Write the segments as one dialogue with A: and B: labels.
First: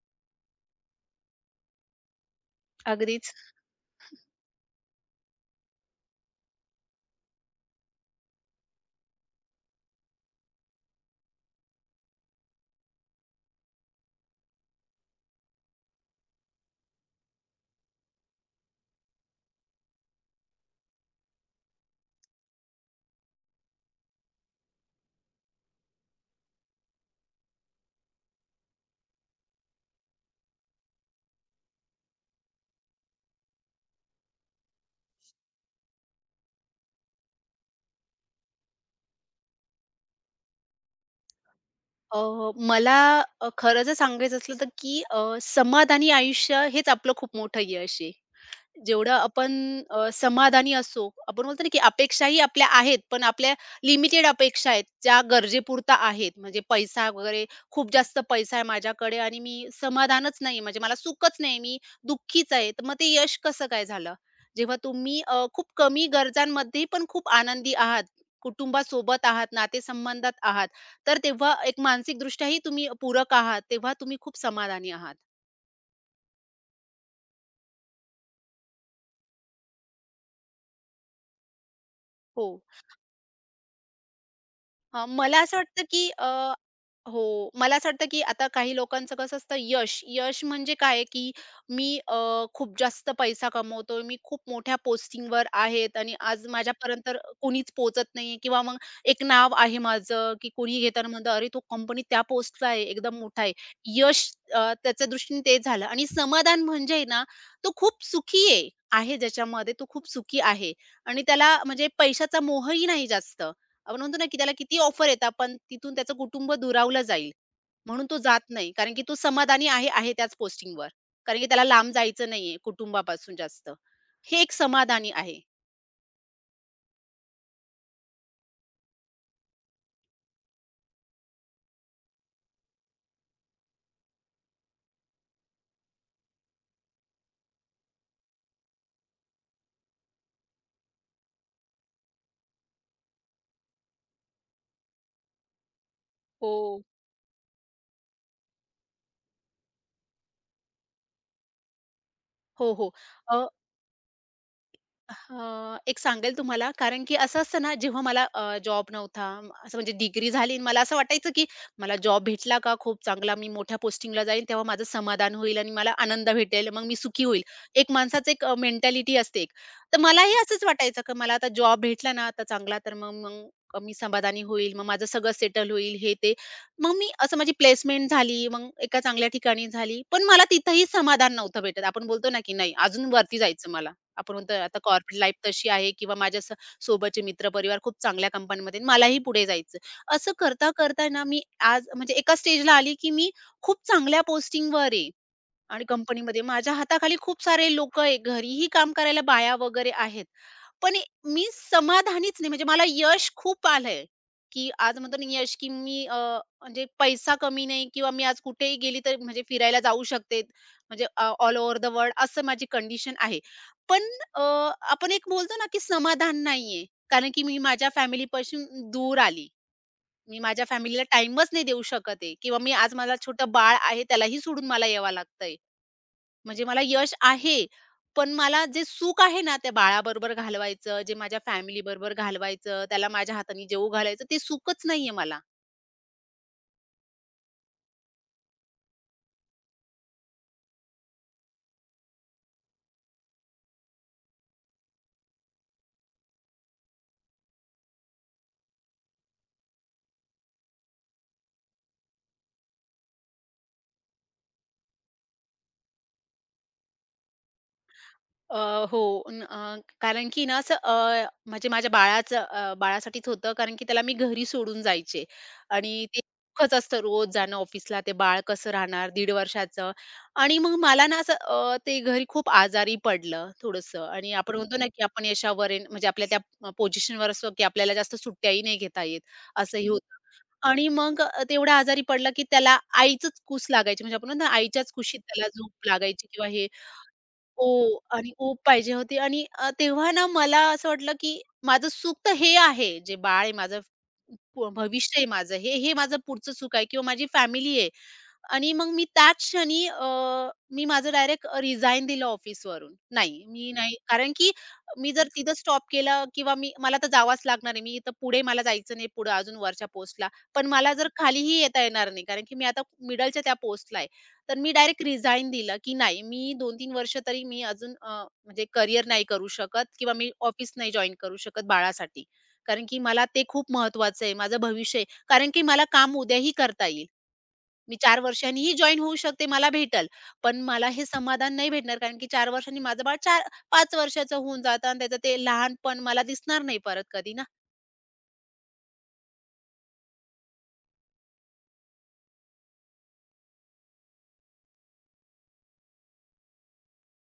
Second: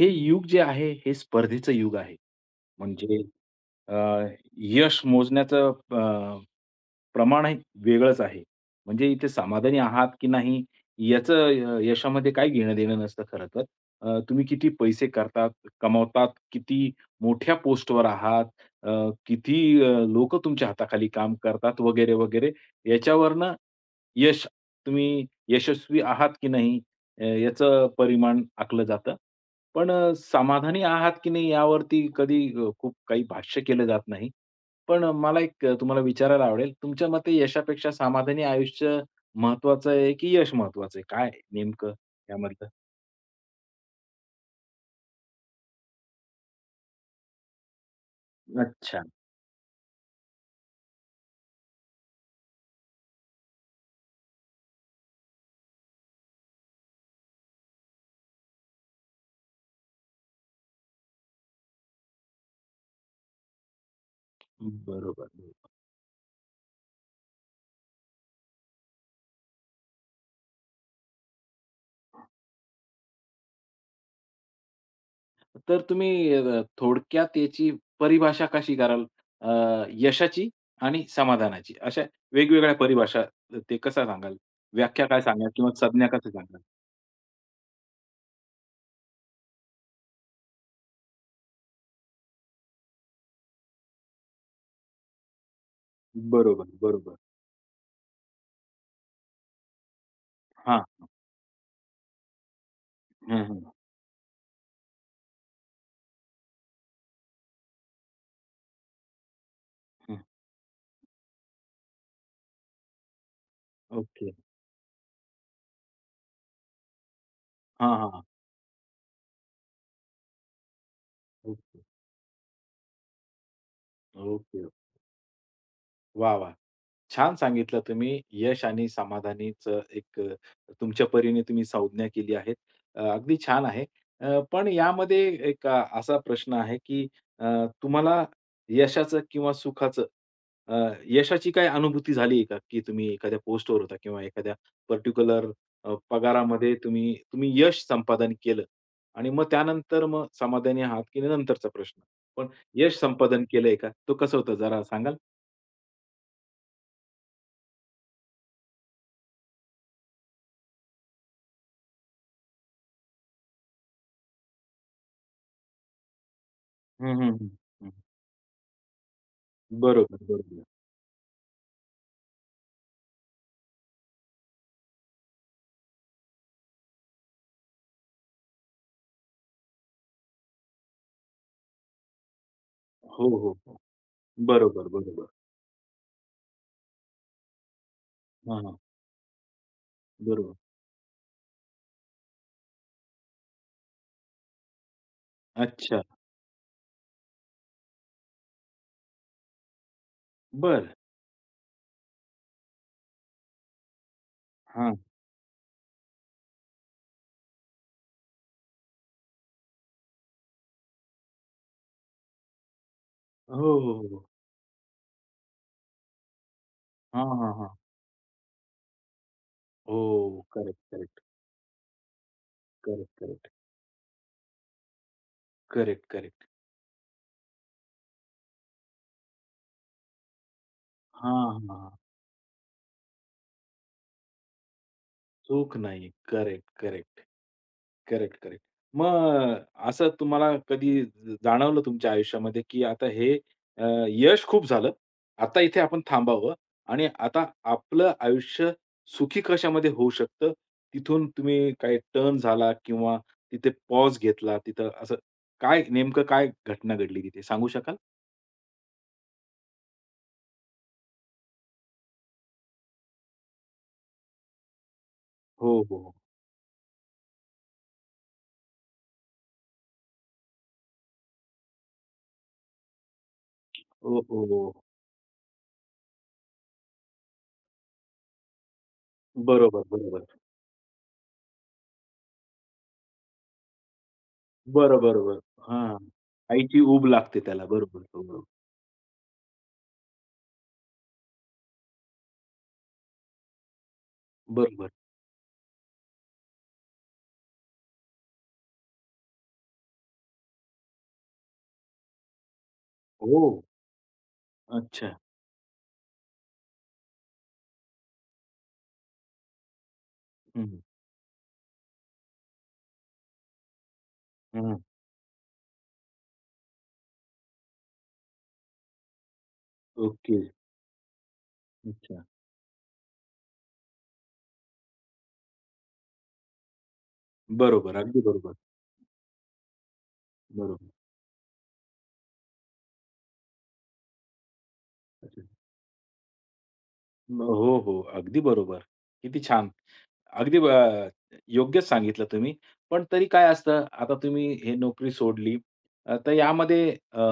A: हे युग जे आहे, हे स्पर्धेचं युग आहे. म्हणजे
B: अगदीच.
A: अ, यश मोजण्याचं प्रमाण हे वेगळंच आहे. म्हणजे इथे समाधानी आहात की नाही याचं यशामध्ये काही घेणं-देणं नसतं खरं तर. तुम्ही किती पैसे करतात, कमावतात, किती मोठ्या पोस्टवर आहात, अ, किती लोकं तुमच्या हाताखाली काम करतात वगैरे, वगैरे. याच्यावरनं यश तुम्ही यशस्वी आहात की नाही याचं परिमाण आखलं जातं. पण समाधानी आहात की नाही यावरती कधी खूप काही भाष्य केलं जात नाही. पण मला एक तुम्हाला विचारायला आवडेल, तुमच्या मते यशापेक्षा समाधानी आयुष्य महत्वाचं आहे की यश महत्वाचं आहे? काय आहे नेमकं
B: अ,
A: यामधलं?
B: मला खरं जर सांगायचं असलं तर की समाधानी आयुष्य हेच आपलं खूप मोठं यश आहे.
A: अच्छा.
B: जेवढं आपण समाधानी असो, आपण बोलतो ना, की अपेक्षाही आपल्या आहेत, पण आपल्या लिमिटेड अपेक्षा आहेत, ज्या गरजेपुरता आहेत. म्हणजे पैसा वगैरे खूप जास्त पैसा आहे माझ्याकडे आणि मी समाधानच नाही, म्हणजे मला सुखच नाही, मी दुःखीच आहे. तर मग ते यश कसं काय झालं? जेव्हा
A: बरोबर,
B: तुम्ही खूप
A: बरोबर.
B: कमी गरजांमध्ये पण खूप आनंदी आहात, कुटुंबासोबत आहात, नातेसंबंधात आहात, तर तेव्हा एक मानसिकदृष्ट्याही तुम्ही पूरक आहात, तेव्हा तुम्ही खूप समाधानी आहात.
A: तर तुम्ही थोडक्यात याची परिभाषा कशी कराल? अ, यशाची आणि समाधानाची अशा
B: हो.
A: वेगवेगळ्या परिभाषा ते कसं सांगाल?
B: हां,
A: व्याख्या काय
B: मला
A: सांगाल
B: असं
A: किंवा
B: वाटतं
A: संज्ञा
B: की
A: कसं सांगाल?
B: हो, मला असं वाटतं की आता काही लोकांचं कसं असतं यश. यश म्हणजे काय आहे की मी खूप जास्त पैसा कमवतोय, मी खूप मोठ्या पोस्टिंगवर आहेत आणि आज
A: बरोबर,
B: माझ्यापर्यंत
A: बरोबर.
B: तर कोणीच पोहोचत नाहीये किंवा मग एक नाव आहे माझं की कोणी
A: हां.
B: घेताना म्हणतं, "अरे, तो कंपनीत त्या पोस्टला आहे, एकदम मोठा
A: हं,
B: आहे."
A: हं.
B: यश त्याच्या दृष्टीने ते झालं आणि समाधान म्हणजे आहे ना, तो खूप सुखी आहे, आहे ज्याच्यामध्ये तो खूप
A: हं.
B: सुखी आहे आणि त्याला म्हणजे पैशाचा मोहही नाही जास्त. आपण म्हणतो ना,
A: ओके.
B: की त्याला किती ऑफर येतात, पण तिथून त्याचं कुटुंब दुरावलं जाईल.
A: हां,
B: म्हणून तो
A: हां.
B: जात नाही. कारण की तो समाधानी आहे, आहे त्याच पोस्टिंगवर. कारण की त्याला
A: ओके.
B: लांब जायचं नाहीये कुटुंबापासून जास्त. हे एक
A: ओके.
B: समाधानी आहे.
A: वाह! वाह! छान सांगितलं तुम्ही. यश आणि समाधानीचं एक, तुमच्या परीने तुम्ही संज्ञा केली आहे. अगदी छान आहे. पण यामध्ये एक असा प्रश्न आहे, की अ, तुम्हाला यशाचं किंवा सुखाचं, अ, यशाची काही अनुभूती झाली आहे का? की तुम्ही एखाद्या पोस्टवर होता किंवा एखाद्या पर्टिक्युलर
B: हो.
A: पगारामध्ये तुम्ही तुम्ही यश संपादन केलं आणि मग त्यानंतर मग समाधानी आहात की नाही, नंतरचा प्रश्न. पण
B: हो, हो.
A: यश संपादन केलंय का? तो कसं होतं जरा सांगाल?
B: हां, एक सांगेल तुम्हाला कारण की असं असतं ना, जेव्हा मला जॉब नव्हता, असं म्हणजे डिग्री झाली आणि मला असं वाटायचं की मला जॉब भेटला का खूप चांगला, मी मोठ्या पोस्टिंगला जाईन तेव्हा माझं समाधान होईल आणि मला आनंद भेटेल, मग मी
A: हं,
B: सुखी होईल.
A: हं,
B: एक
A: हं.
B: माणसाचं एक मेंटॅलिटी असते एक. तर
A: बरोबर,
B: मलाही
A: बरोबर.
B: असंच वाटायचं की मला आता जॉब भेटला ना आता चांगला तर मग मग मी समाधानी होईल, मग माझं सगळं सेटल होईल हे ते. मग मी असं माझी प्लेसमेंट झाली, मग एका चांगल्या ठिकाणी झाली, पण मला तिथंही समाधान नव्हतं भेटत. आपण बोलतो ना की नाही अजून
A: हो,
B: वरती
A: हो,
B: जायचं
A: हो.
B: मला. आपण म्हणतो आता
A: बरोबर,
B: कॉर्पोरेट
A: बरोबर.
B: लाईफ तशी आहे किंवा माझ्या सोबतचे मित्रपरिवार खूप चांगल्या
A: हां, हां.
B: कंपनीमध्ये मलाही पुढे जायचं असं
A: बरोबर.
B: करता करता ना मी आज म्हणजे एका स्टेजला आली की मी खूप चांगल्या पोस्टिंगवर आहे आणि
A: अच्छा.
B: कंपनीमध्ये माझ्या हाताखाली खूप सारे लोक आहे, घरीही काम करायला बाया वगैरे आहेत.
A: बरं.
B: पण मी समाधानीच नाही. म्हणजे मला यश खूप आलंय, की
A: हां.
B: आज म्हणतो ना यश, की मी म्हणजे पैसा कमी नाही किंवा मी आज कुठेही गेली तर म्हणजे फिरायला जाऊ शकते. म्हणजे ऑल ओव्हर द वर्ल्ड असं माझी कंडिशन आहे.
A: हो, हो,
B: पण
A: हो, हो.
B: अ, आपण एक बोलतो ना, की समाधान नाहीये.
A: हां,
B: कारण की
A: हां,
B: मी
A: हां.
B: माझ्या फॅमिलीपासून दूर आली. मी
A: हो.
B: माझ्या
A: करेक्ट,
B: फॅमिलीला
A: करेक्ट,
B: टाईमच नाही देऊ शकत आहे किंवा मी आज मला
A: करेक्ट, करेक्ट,
B: छोटं बाळ आहे त्यालाही सोडून मला यावं लागतंय.
A: Correct, correct.
B: म्हणजे मला यश आहे, पण मला जे सुख आहे ना, त्या बाळाबरोबर घालवायचं, जे माझ्या
A: हां, हां.
B: फॅमिलीबरोबर घालवायचं, त्याला माझ्या हाताने जेवू घालायचं, ते सुखच नाहीये मला.
A: चूक नाही. Correct, correct. Correct, correct. मग असं तुम्हाला कधी जाणवलं तुमच्या आयुष्यामध्ये, की आता हे यश खूप झालं. आता इथे आपण थांबावं आणि आता आपलं आयुष्य सुखी कशामध्ये होऊ शकतं, तिथून तुम्ही काही टर्न झाला किंवा तिथे पॉज घेतला, तिथं असं काय नेमकं काय घटना घडली तिथे सांगू शकाल?
B: हो. कारण की ना असं म्हणजे माझ्या बाळाचं बाळासाठीच होतं कारण की त्याला मी घरी सोडून जायचे
A: हो,
B: आणि
A: हो.
B: ते दुःखच असतं रोज जाणं ऑफिसला. ते बाळ कसं राहणार 1.5 वर्षाचं आणि मग मला ना असं ते घरी खूप आजारी पडलं थोडंसं
A: ओ,
B: आणि
A: हो.
B: आपण
A: हो.
B: म्हणतो ना, की आपण यशावर आहे म्हणजे आपल्या त्या पोझिशनवर असतो, की आपल्याला जास्त सुट्ट्याही नाही घेता येत,
A: बरोबर,
B: असंही होतं.
A: बरोबर.
B: आणि मग तेवढा आजारी पडला, की त्याला आईचंच कुस लागायची. म्हणजे आपण म्हणतो ना, आईच्याच
A: बरं,
B: कुशीत
A: बरोबर.
B: त्याला झोप
A: हां.
B: लागायची किंवा हे
A: आईची ऊब लागते त्याला.
B: हो
A: बरोबर,
B: आणि
A: बरोबर.
B: ऊब पाहिजे होती आणि तेव्हा ना मला असं वाटलं, की माझं सुख तर हे आहे, जे बाळ आहे माझं,
A: बरोबर.
B: भविष्य आहे माझं, हे हे माझं पुढचं सुख आहे किंवा माझी फॅमिली आहे आणि मग मी त्याच क्षणी मी माझं डायरेक्ट रिझाइन दिलं ऑफिसवरून.
A: हो.
B: नाही, मी नाही कारण की मी
A: अच्छा.
B: जर तिथं स्टॉप केलं किंवा मी मला तर जावंच लागणार आहे. मी इथं पुढे मला जायचं नाही पुढं अजून वरच्या पोस्टला. पण मला जर खालीही येता येणार नाही कारण की मी आता मिडलच्या त्या पोस्टला आहे. तर
A: हां,
B: मी
A: हां.
B: डायरेक्ट रिझाइन दिलं, की नाही मी 2 तीन वर्ष तरी मी अजून म्हणजे करियर नाही करू शकत किंवा मी
A: ओके.
B: ऑफिस नाही जॉइन करू शकत
A: अच्छा.
B: बाळासाठी. कारण की मला ते खूप महत्वाचं आहे, माझं भविष्य आहे. कारण की मला काम उद्याही करता येईल. मी
A: बरोबर.
B: चार
A: अगदी बरोबर.
B: वर्षांनीही जॉइन होऊ शकते, मला भेटेल. पण मला
A: बरोबर.
B: हे समाधान नाही भेटणार कारण की 4 वर्षांनी माझं बाळ 4-5 वर्षाचं होऊन जातं आणि त्याचं ते
A: अच्छा.
B: लहानपण मला दिसणार नाही परत कधी ना.
A: हो, हो. अगदी बरोबर. किती छान. अगदी योग्यच सांगितलं तुम्ही. पण तरी काय असतं, आता तुम्ही हे नोकरी सोडली, तर यामध्ये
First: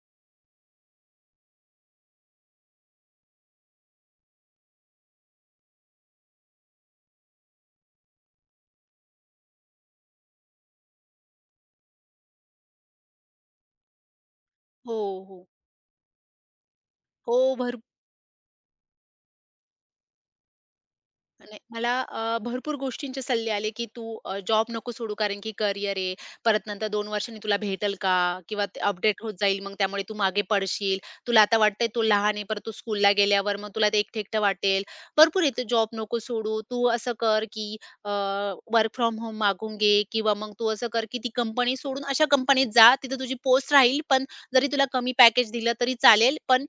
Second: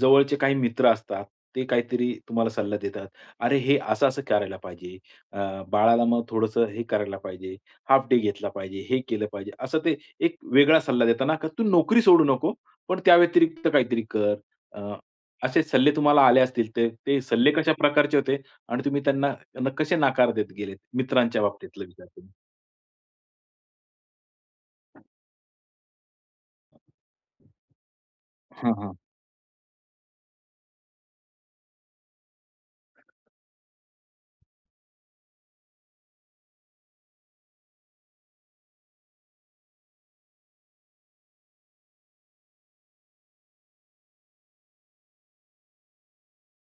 A: जवळचे काही मित्र असतात. ते काहीतरी तुम्हाला सल्ला देतात. "अरे, हे असं-असं करायला पाहिजे. अ, बाळाला मग थोडंसं हे करायला पाहिजे. हाल्फ डे घेतला पाहिजे. हे केलं पाहिजे." असं ते एक वेगळा सल्ला देताना का "तू नोकरी सोडू नको, पण त्या व्यतिरिक्त काहीतरी कर."
B: हो,
A: अ,
B: हो.
A: असे सल्ले तुम्हाला आले असतील. ते ते
B: हो,
A: सल्ले कशा
B: भरपूर
A: प्रकारचे होते आणि तुम्ही त्यांना त्यांना कसे नकार देत गेलेत? मित्रांच्या
B: नाही,
A: बाबतीतलं
B: मला
A: विचारतोय.
B: भरपूर गोष्टींचे सल्ले आले, की "तू जॉब नको सोडू कारण की करियर आहे. परत नंतर 2 वर्षांनी तुला भेटेल का? किंवा
A: हां,
B: ते
A: हां.
B: अपडेट होत जाईल मग त्यामुळे तू मागे पडशील. तुला आता वाटतंय तू लहान आहे, परत तू स्कूलला गेल्यावर मग तुला ते एकटं वाटेल. भरपूर आहे, तू जॉब नको सोडू. तू असं कर, की वर्क फ्रॉम होम मागून घे किंवा मग तू असं कर, की ती कंपनी सोडून अशा कंपनीत जा, तिथे तुझी पोस्ट राहील, पण जरी तुला कमी पॅकेज दिलं तरी चालेल, पण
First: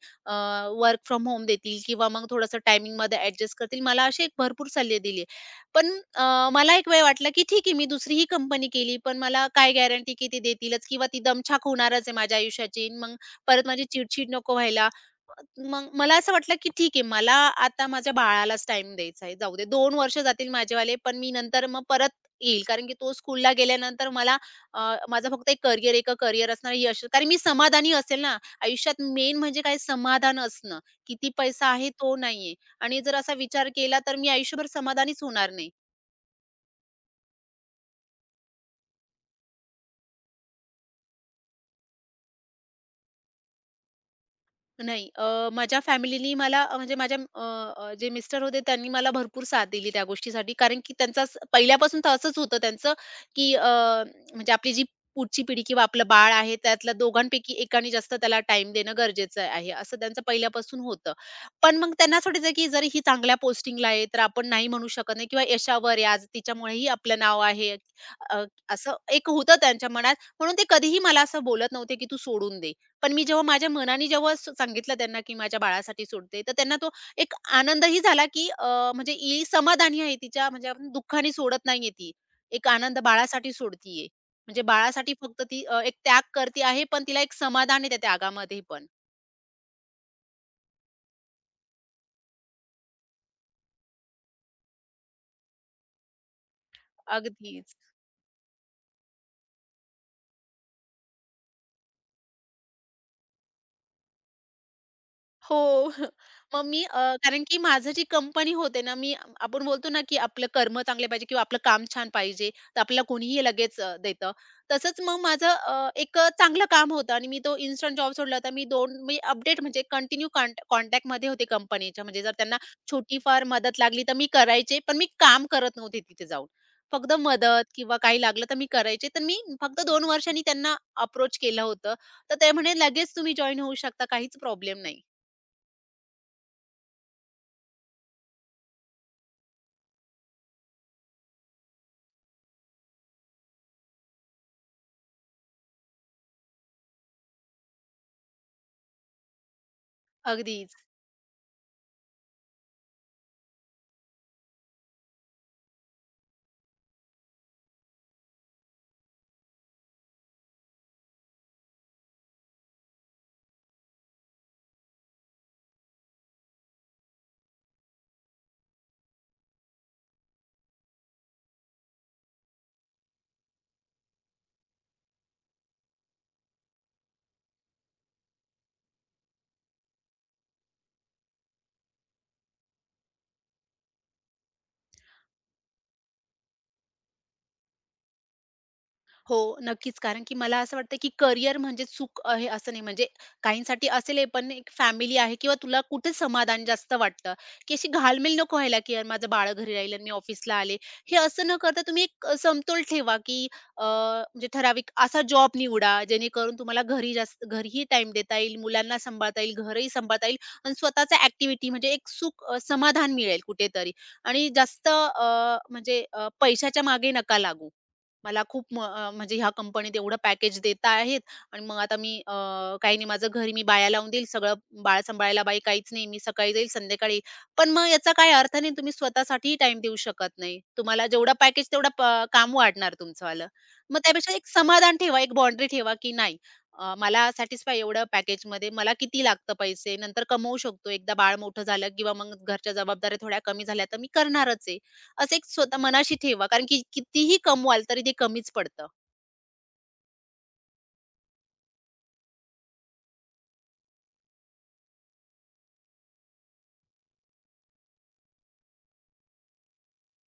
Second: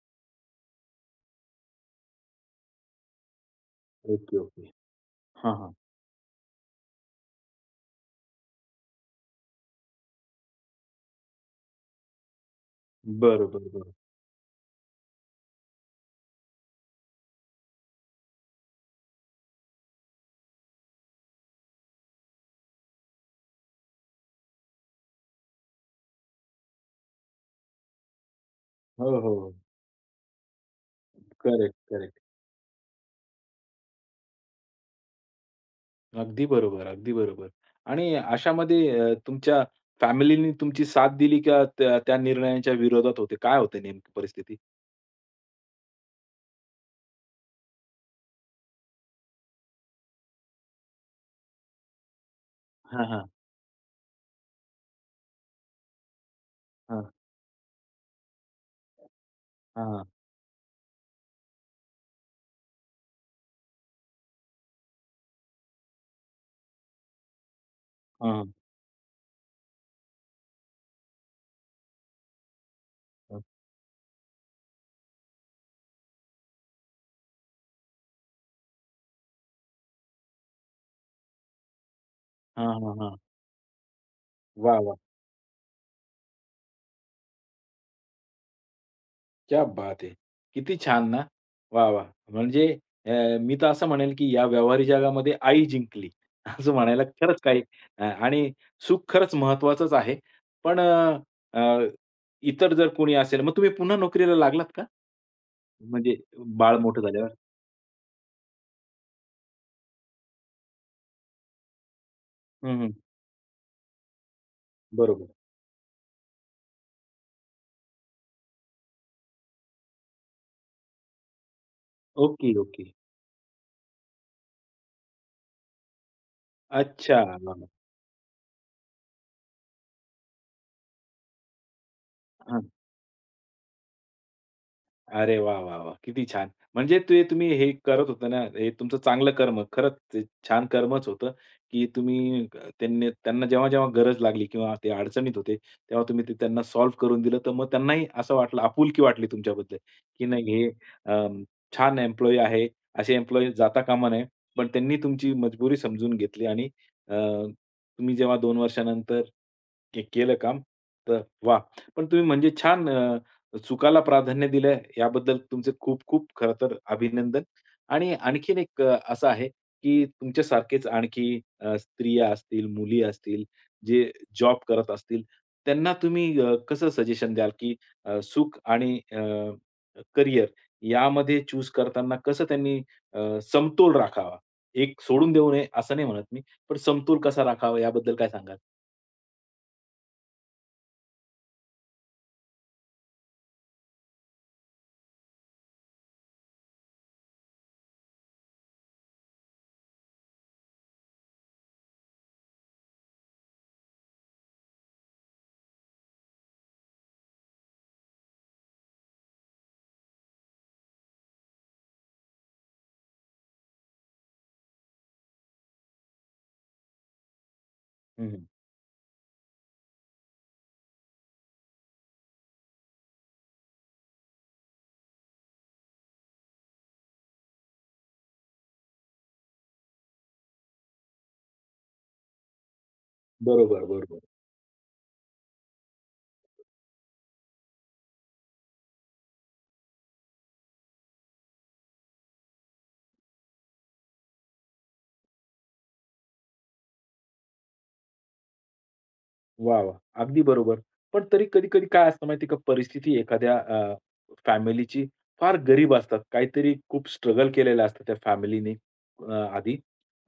B: वर्क फ्रॉम होम देतील किंवा मग थोडंसं टायमिंगमध्ये ॲडजस्ट करतील. मला असे एक
A: ओके, ओके.
B: भरपूर सल्ले दिले."
A: हां, हां.
B: पण मला एक वेळ वाटलं, की ठीक आहे मी दुसरीही कंपनी केली, पण मला काय गॅरंटी की ते देतीलच किंवा ती दमछाक होणारच आहे माझ्या आयुष्याची. मग
A: बरं,
B: परत
A: बरं,
B: माझी
A: बरं.
B: चिड नको व्हायला. मग मला असं वाटलं, की ठीक आहे मला आता माझ्या बाळालाच टाईम द्यायचा आहे. जाऊ दे 2 वर्ष जातील माझेवाले, पण मी नंतर मग परत येईल. कारण की तो स्कूलला गेल्यानंतर मला माझा फक्त एक करियर, एक करियर असणार ही अशी कारण मी समाधानी असेल ना, आयुष्यात
A: हो, हो,
B: मेन
A: हो.
B: म्हणजे काय समाधान असणं. किती पैसा
A: करेक्ट,
B: आहे तो
A: करेक्ट.
B: नाहीये आणि जर असा विचार केला तर मी आयुष्यभर समाधानीच होणार नाही.
A: अगदी बरोबर, अगदी बरोबर. आणि अशामध्ये तुमच्या फॅमिलीनी तुमची साथ दिली का त्या त्या निर्णयाच्या विरोधात होते? काय होते नेमकी परिस्थिती?
B: नाही. माझ्या फॅमिलीनी मला म्हणजे माझ्या जे मिस्टर होते त्यांनी मला भरपूर साथ दिली त्या गोष्टीसाठी. कारण की त्यांचं असं पहिल्यापासून तर असंच होतं त्यांचं,
A: हां, हां.
B: की म्हणजे आपली जी पुढची पिढी किंवा आपलं बाळ आहे त्यातल्या
A: हां,
B: दोघांपैकी एकाने जास्त त्याला टाईम देणं गरजेचं आहे,
A: हां,
B: असं
A: हां,
B: त्यांचं पहिल्यापासून होतं. पण मग त्यांना असं की जर ही चांगल्या पोस्टिंगला आहे, तर आपण नाही म्हणू शकत नाही किंवा यशावर आहे आज, तिच्यामुळेही आपलं नाव आहे. अ,
A: हां,
B: असं एक होतं त्यांच्या मनात म्हणून ते कधीही मला असं बोलत नव्हते, की तू सोडून दे. पण मी जेव्हा माझ्या मनाने जेव्हा सांगितलं त्यांना, की माझ्या बाळासाठी सोडते, तर त्यांना तो एक आनंदही झाला, की म्हणजे ही समाधानी आहे तिच्या म्हणजे आपण दुःखाने सोडत नाहीये ती. एक
A: हां, हां,
B: आनंद
A: हां. हां.
B: बाळासाठी सोडतीये. म्हणजे
A: वाह! वाह!
B: बाळासाठी फक्त ती एक त्याग करते आहे, पण तिला एक समाधान आहे त्या त्यागामध्ये पण.
A: क्या बात है! किती छान ना. वाह, वाह! म्हणजे अ, मी तर असं म्हणेल की या व्यावहारिक जगामध्ये आई जिंकली असं म्हणायला खरंच काही,
B: अगदीच.
A: आणि सुख खरंच महत्वाचंच आहे. पण अ, अ, इतर जर कोणी असेल, मग तुम्ही पुन्हा नोकरीला लागलात का?
B: हो.
A: म्हणजे
B: मग
A: बाळ
B: मी
A: मोठं झाल्यावर?
B: कारण की माझं जी कंपनी होते ना, मी आपण बोलतो ना, की आपलं कर्म चांगले पाहिजे किंवा आपलं काम छान पाहिजे, तर
A: हं, हं.
B: आपल्याला कोणीही लगेच देतं. तसंच मग
A: बरोबर.
B: माझं चांगलं काम होतं आणि मी तो इन्स्टंट जॉब सोडला होता. मी 2 मी अपडेट म्हणजे कंटिन्यू कॉन्टॅक्टमध्ये होते कंपनीच्या. म्हणजे जर
A: ओके,
B: त्यांना
A: ओके.
B: छोटीफार मदत लागली, तर मी करायचे. पण मी काम करत नव्हते तिथे जाऊन. फक्त
A: अच्छा.
B: मदत किंवा काही लागलं, तर मी करायचे. तर मी फक्त 2 वर्षांनी त्यांना अप्रोच केलं होतं. तर ते
A: हां.
B: म्हणे, "लगेच तुम्ही जॉइन होऊ शकता, काहीच प्रॉब्लेम नाही."
A: अरे वा, वा, वाह! किती छान. म्हणजे ते तुम्ही हे करत होता ना, हे तुमचं चांगलं कर्म. खरंच ते छान कर्मच होतं, की तुम्ही त्यांनी त्यांना जेव्हा-जेव्हा गरज लागली किंवा ते अडचणीत होते, तेव्हा तुम्ही ते त्यांना सॉल्व्ह करून दिलं. तर मग त्यांनाही असं वाटलं, आपुलकी वाटली तुमच्याबद्दल, की नाही हे
B: अगदीच.
A: अ, छान एम्प्लॉयी आहे. असे एम्प्लॉयी जाता कामा नये. पण त्यांनी तुमची मजबुरी समजून घेतली आणि अ, तुम्ही जेव्हा 2 वर्षानंतर केलं काम, तर वाह! पण तुम्ही म्हणजे छान चुकाला प्राधान्य दिलं याबद्दल तुमचे खूप-खूप खरं तर अभिनंदन. आणि आणखीन एक असं आहे, की तुमच्यासारखेच आणखी स्त्रिया असतील, मुली असतील, जे जॉब करत असतील, त्यांना तुम्ही कसं सजेशन द्याल, की सुख आणि करियर यामध्ये चूज करताना कसं त्यांनी अ, समतोल राखावा? एक सोडून देऊ नये असं नाही म्हणत मी, पण समतोल कसा राखावा याबद्दल काय सांगाल?
B: हो, नक्कीच. कारण की मला असं वाटतं, की करिअर म्हणजे सुख आहे असं नाही. म्हणजे काहींसाठी असेल हे, पण एक फॅमिली आहे किंवा तुला कुठे समाधान जास्त वाटतं, की अशी घालमेल नको व्हायला, की "यार, माझं बाळ घरी राहील आणि मी ऑफिसला आले." हे असं न करता तुम्ही एक समतोल ठेवा, की म्हणजे ठराविक असा जॉब निवडा, जेणेकरून तुम्हाला घरी जास्त घरीही टाईम देता येईल, मुलांना सांभाळता येईल, घरही सांभाळता येईल आणि स्वतःचा ॲक्टिव्हिटी म्हणजे एक सुख समाधान मिळेल कुठेतरी आणि जास्त म्हणजे पैशाच्या मागे नका लागू. मला
A: हं,
B: खूप म्हणजे ह्या कंपनीत एवढं पॅकेज देत आहेत आणि मग आता मी काही नाही माझं घरी मी बाया लावून देईल, सगळं बाळ सांभाळायला बाई काहीच नाही. मी सकाळी जाईल, संध्याकाळी येईल. पण मग याचा काही अर्थ नाही. तुम्ही स्वतःसाठीही टाईम देऊ शकत नाही. तुम्हाला जेवढा पॅकेज तेवढं काम वाढणार तुमचंवालं.
A: बरोबर,
B: मग
A: बरोबर.
B: त्यापेक्षा एक समाधान ठेवा, एक बाउंडरी ठेवा, की नाही मला सॅटिस्फाय एवढं पॅकेजमध्ये मला किती लागतं पैसे, नंतर कमवू शकतो. एकदा बाळ मोठं झालं किंवा मग घरच्या जबाबदाऱ्या थोड्या कमी झाल्या, तर मी करणारच आहे. असं एक स्वतः मनाशी ठेवा कारण की कितीही कमवाल तरी ते कमीच पडतं.
A: वाह, वाह! अगदी बरोबर. पण तरी कधी-कधी काय असतं माहिती आहे का, परिस्थिती एखाद्या फॅमिलीची फार गरीब असतात. काहीतरी खूप स्ट्रगल केलेलं असतं त्या फॅमिलीने आधी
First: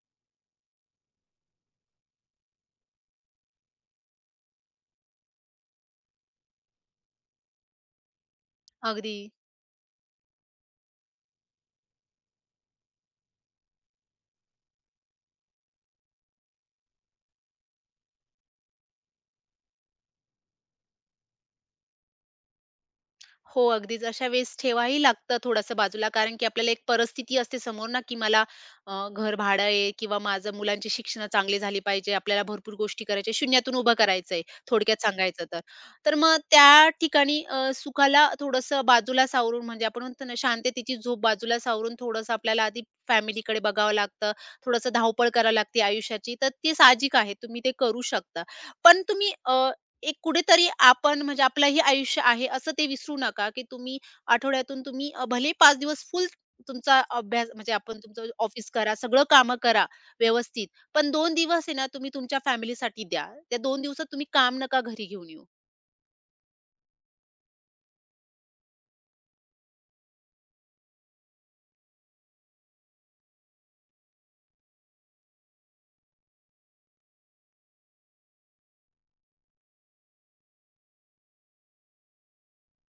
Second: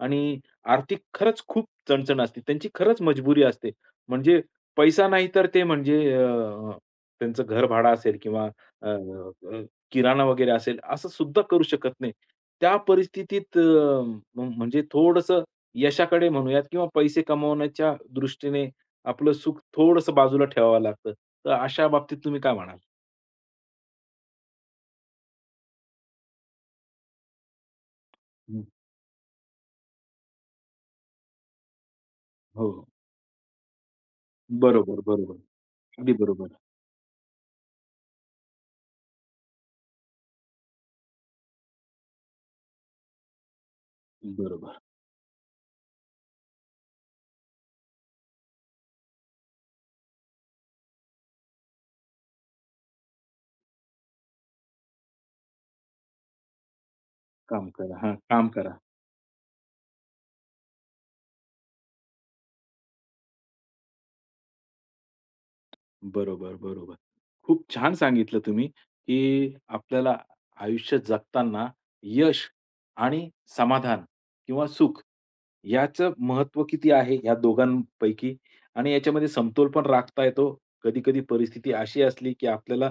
A: आणि आर्थिक खरंच खूप चणचण असते. त्यांची खरंच मजबुरी असते. म्हणजे पैसा नाही तर ते म्हणजे त्यांचं घरभाडं असेल किंवा अ,
B: अगदी.
A: अ, किराणा वगैरे असेल, असं सुद्धा करू शकत नाही. त्या परिस्थितीत म्हणजे थोडंसं यशाकडे म्हणूयात किंवा पैसे कमवण्याच्या दृष्टीने आपलं सुख थोडंसं बाजूला ठेवावं लागतं. तर अशा बाबतीत तुम्ही काय म्हणाल?
B: हो, अगदीच. अशा वेळेस ठेवाही लागतं थोडंसं बाजूला, कारण की आपल्याला एक परिस्थिती असते समोर ना, की मला
A: हं.
B: घर भाडं आहे किंवा माझं मुलांची शिक्षणं चांगली झाली पाहिजे. आपल्याला
A: हो.
B: भरपूर गोष्टी करायच्या, शून्यातून उभं करायचं आहे, थोडक्यात
A: बरोबर, बरोबर.
B: सांगायचं तर.
A: अगदी
B: तर मग
A: बरोबर.
B: त्या ठिकाणी सुखाला थोडंसं बाजूला सावरून, म्हणजे आपण म्हणतो ना, शांततेची झोप बाजूला सावरून थोडंसं आपल्याला आधी फॅमिलीकडे बघावं लागतं,
A: बरोबर.
B: थोडंसं धावपळ करावी लागते आयुष्याची. तर ते साहजिक आहे, तुम्ही ते करू शकता. पण तुम्ही एक कुठेतरी आपण म्हणजे आपलंही आयुष्य आहे असं ते विसरू नका, की तुम्ही आठवड्यातून तुम्ही भले 5 दिवस फुल तुमचा अभ्यास
A: काम
B: म्हणजे आपण
A: करा. हां,
B: तुमचं
A: काम
B: ऑफिस
A: करा.
B: करा, सगळं कामं करा व्यवस्थित. पण 2 दिवस आहे ना तुम्ही तुमच्या फॅमिलीसाठी द्या. त्या 2 दिवसात तुम्ही काम नका घरी घेऊन येऊ.
A: बरोबर, बरोबर. खूप छान सांगितलं तुम्ही, की आपल्याला आयुष्य जगताना यश आणि समाधान किंवा सुख याचं महत्व किती आहे ह्या दोघांपैकी आणि याच्यामध्ये समतोल पण राखता येतो. कधी-कधी परिस्थिती अशी असली, की आपल्याला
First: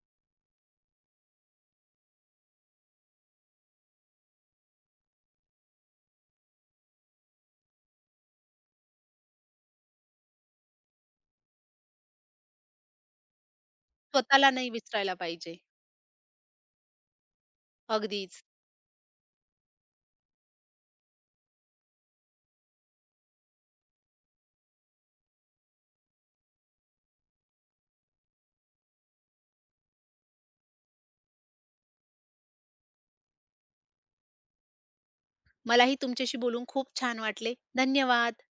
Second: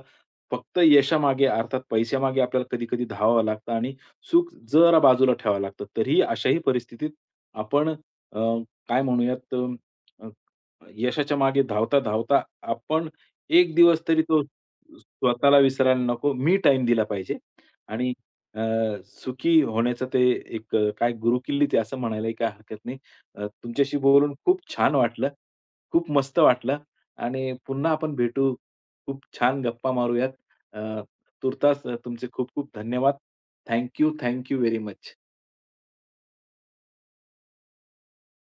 A: फक्त यशामागे अर्थात पैशामागे आपल्याला कधी-कधी धावावं लागतं आणि सुख जरा बाजूला ठेवावं लागतं. तरीही अशाही परिस्थितीत आपण अ, काय म्हणूयात, यशाच्या मागे धावता-धावता आपण एक दिवस तरी तो
B: स्वतःला नाही विसरायला पाहिजे.
A: स्वतःला विसरायला नको, मी टाईम दिला पाहिजे आणि
B: अगदीच.
A: अ, सुखी होण्याचं ते एक काय गुरुकिल्ली ते असं म्हणायलाही काही हरकत नाही. तुमच्याशी बोलून खूप छान वाटलं. खूप मस्त वाटलं आणि पुन्हा आपण भेटू. खूप छान गप्पा मारूयात. अ, तूर्तास तुमचे खूप खूप धन्यवाद. Thank you, very much.
B: मलाही तुमच्याशी बोलून खूप छान वाटले. धन्यवाद.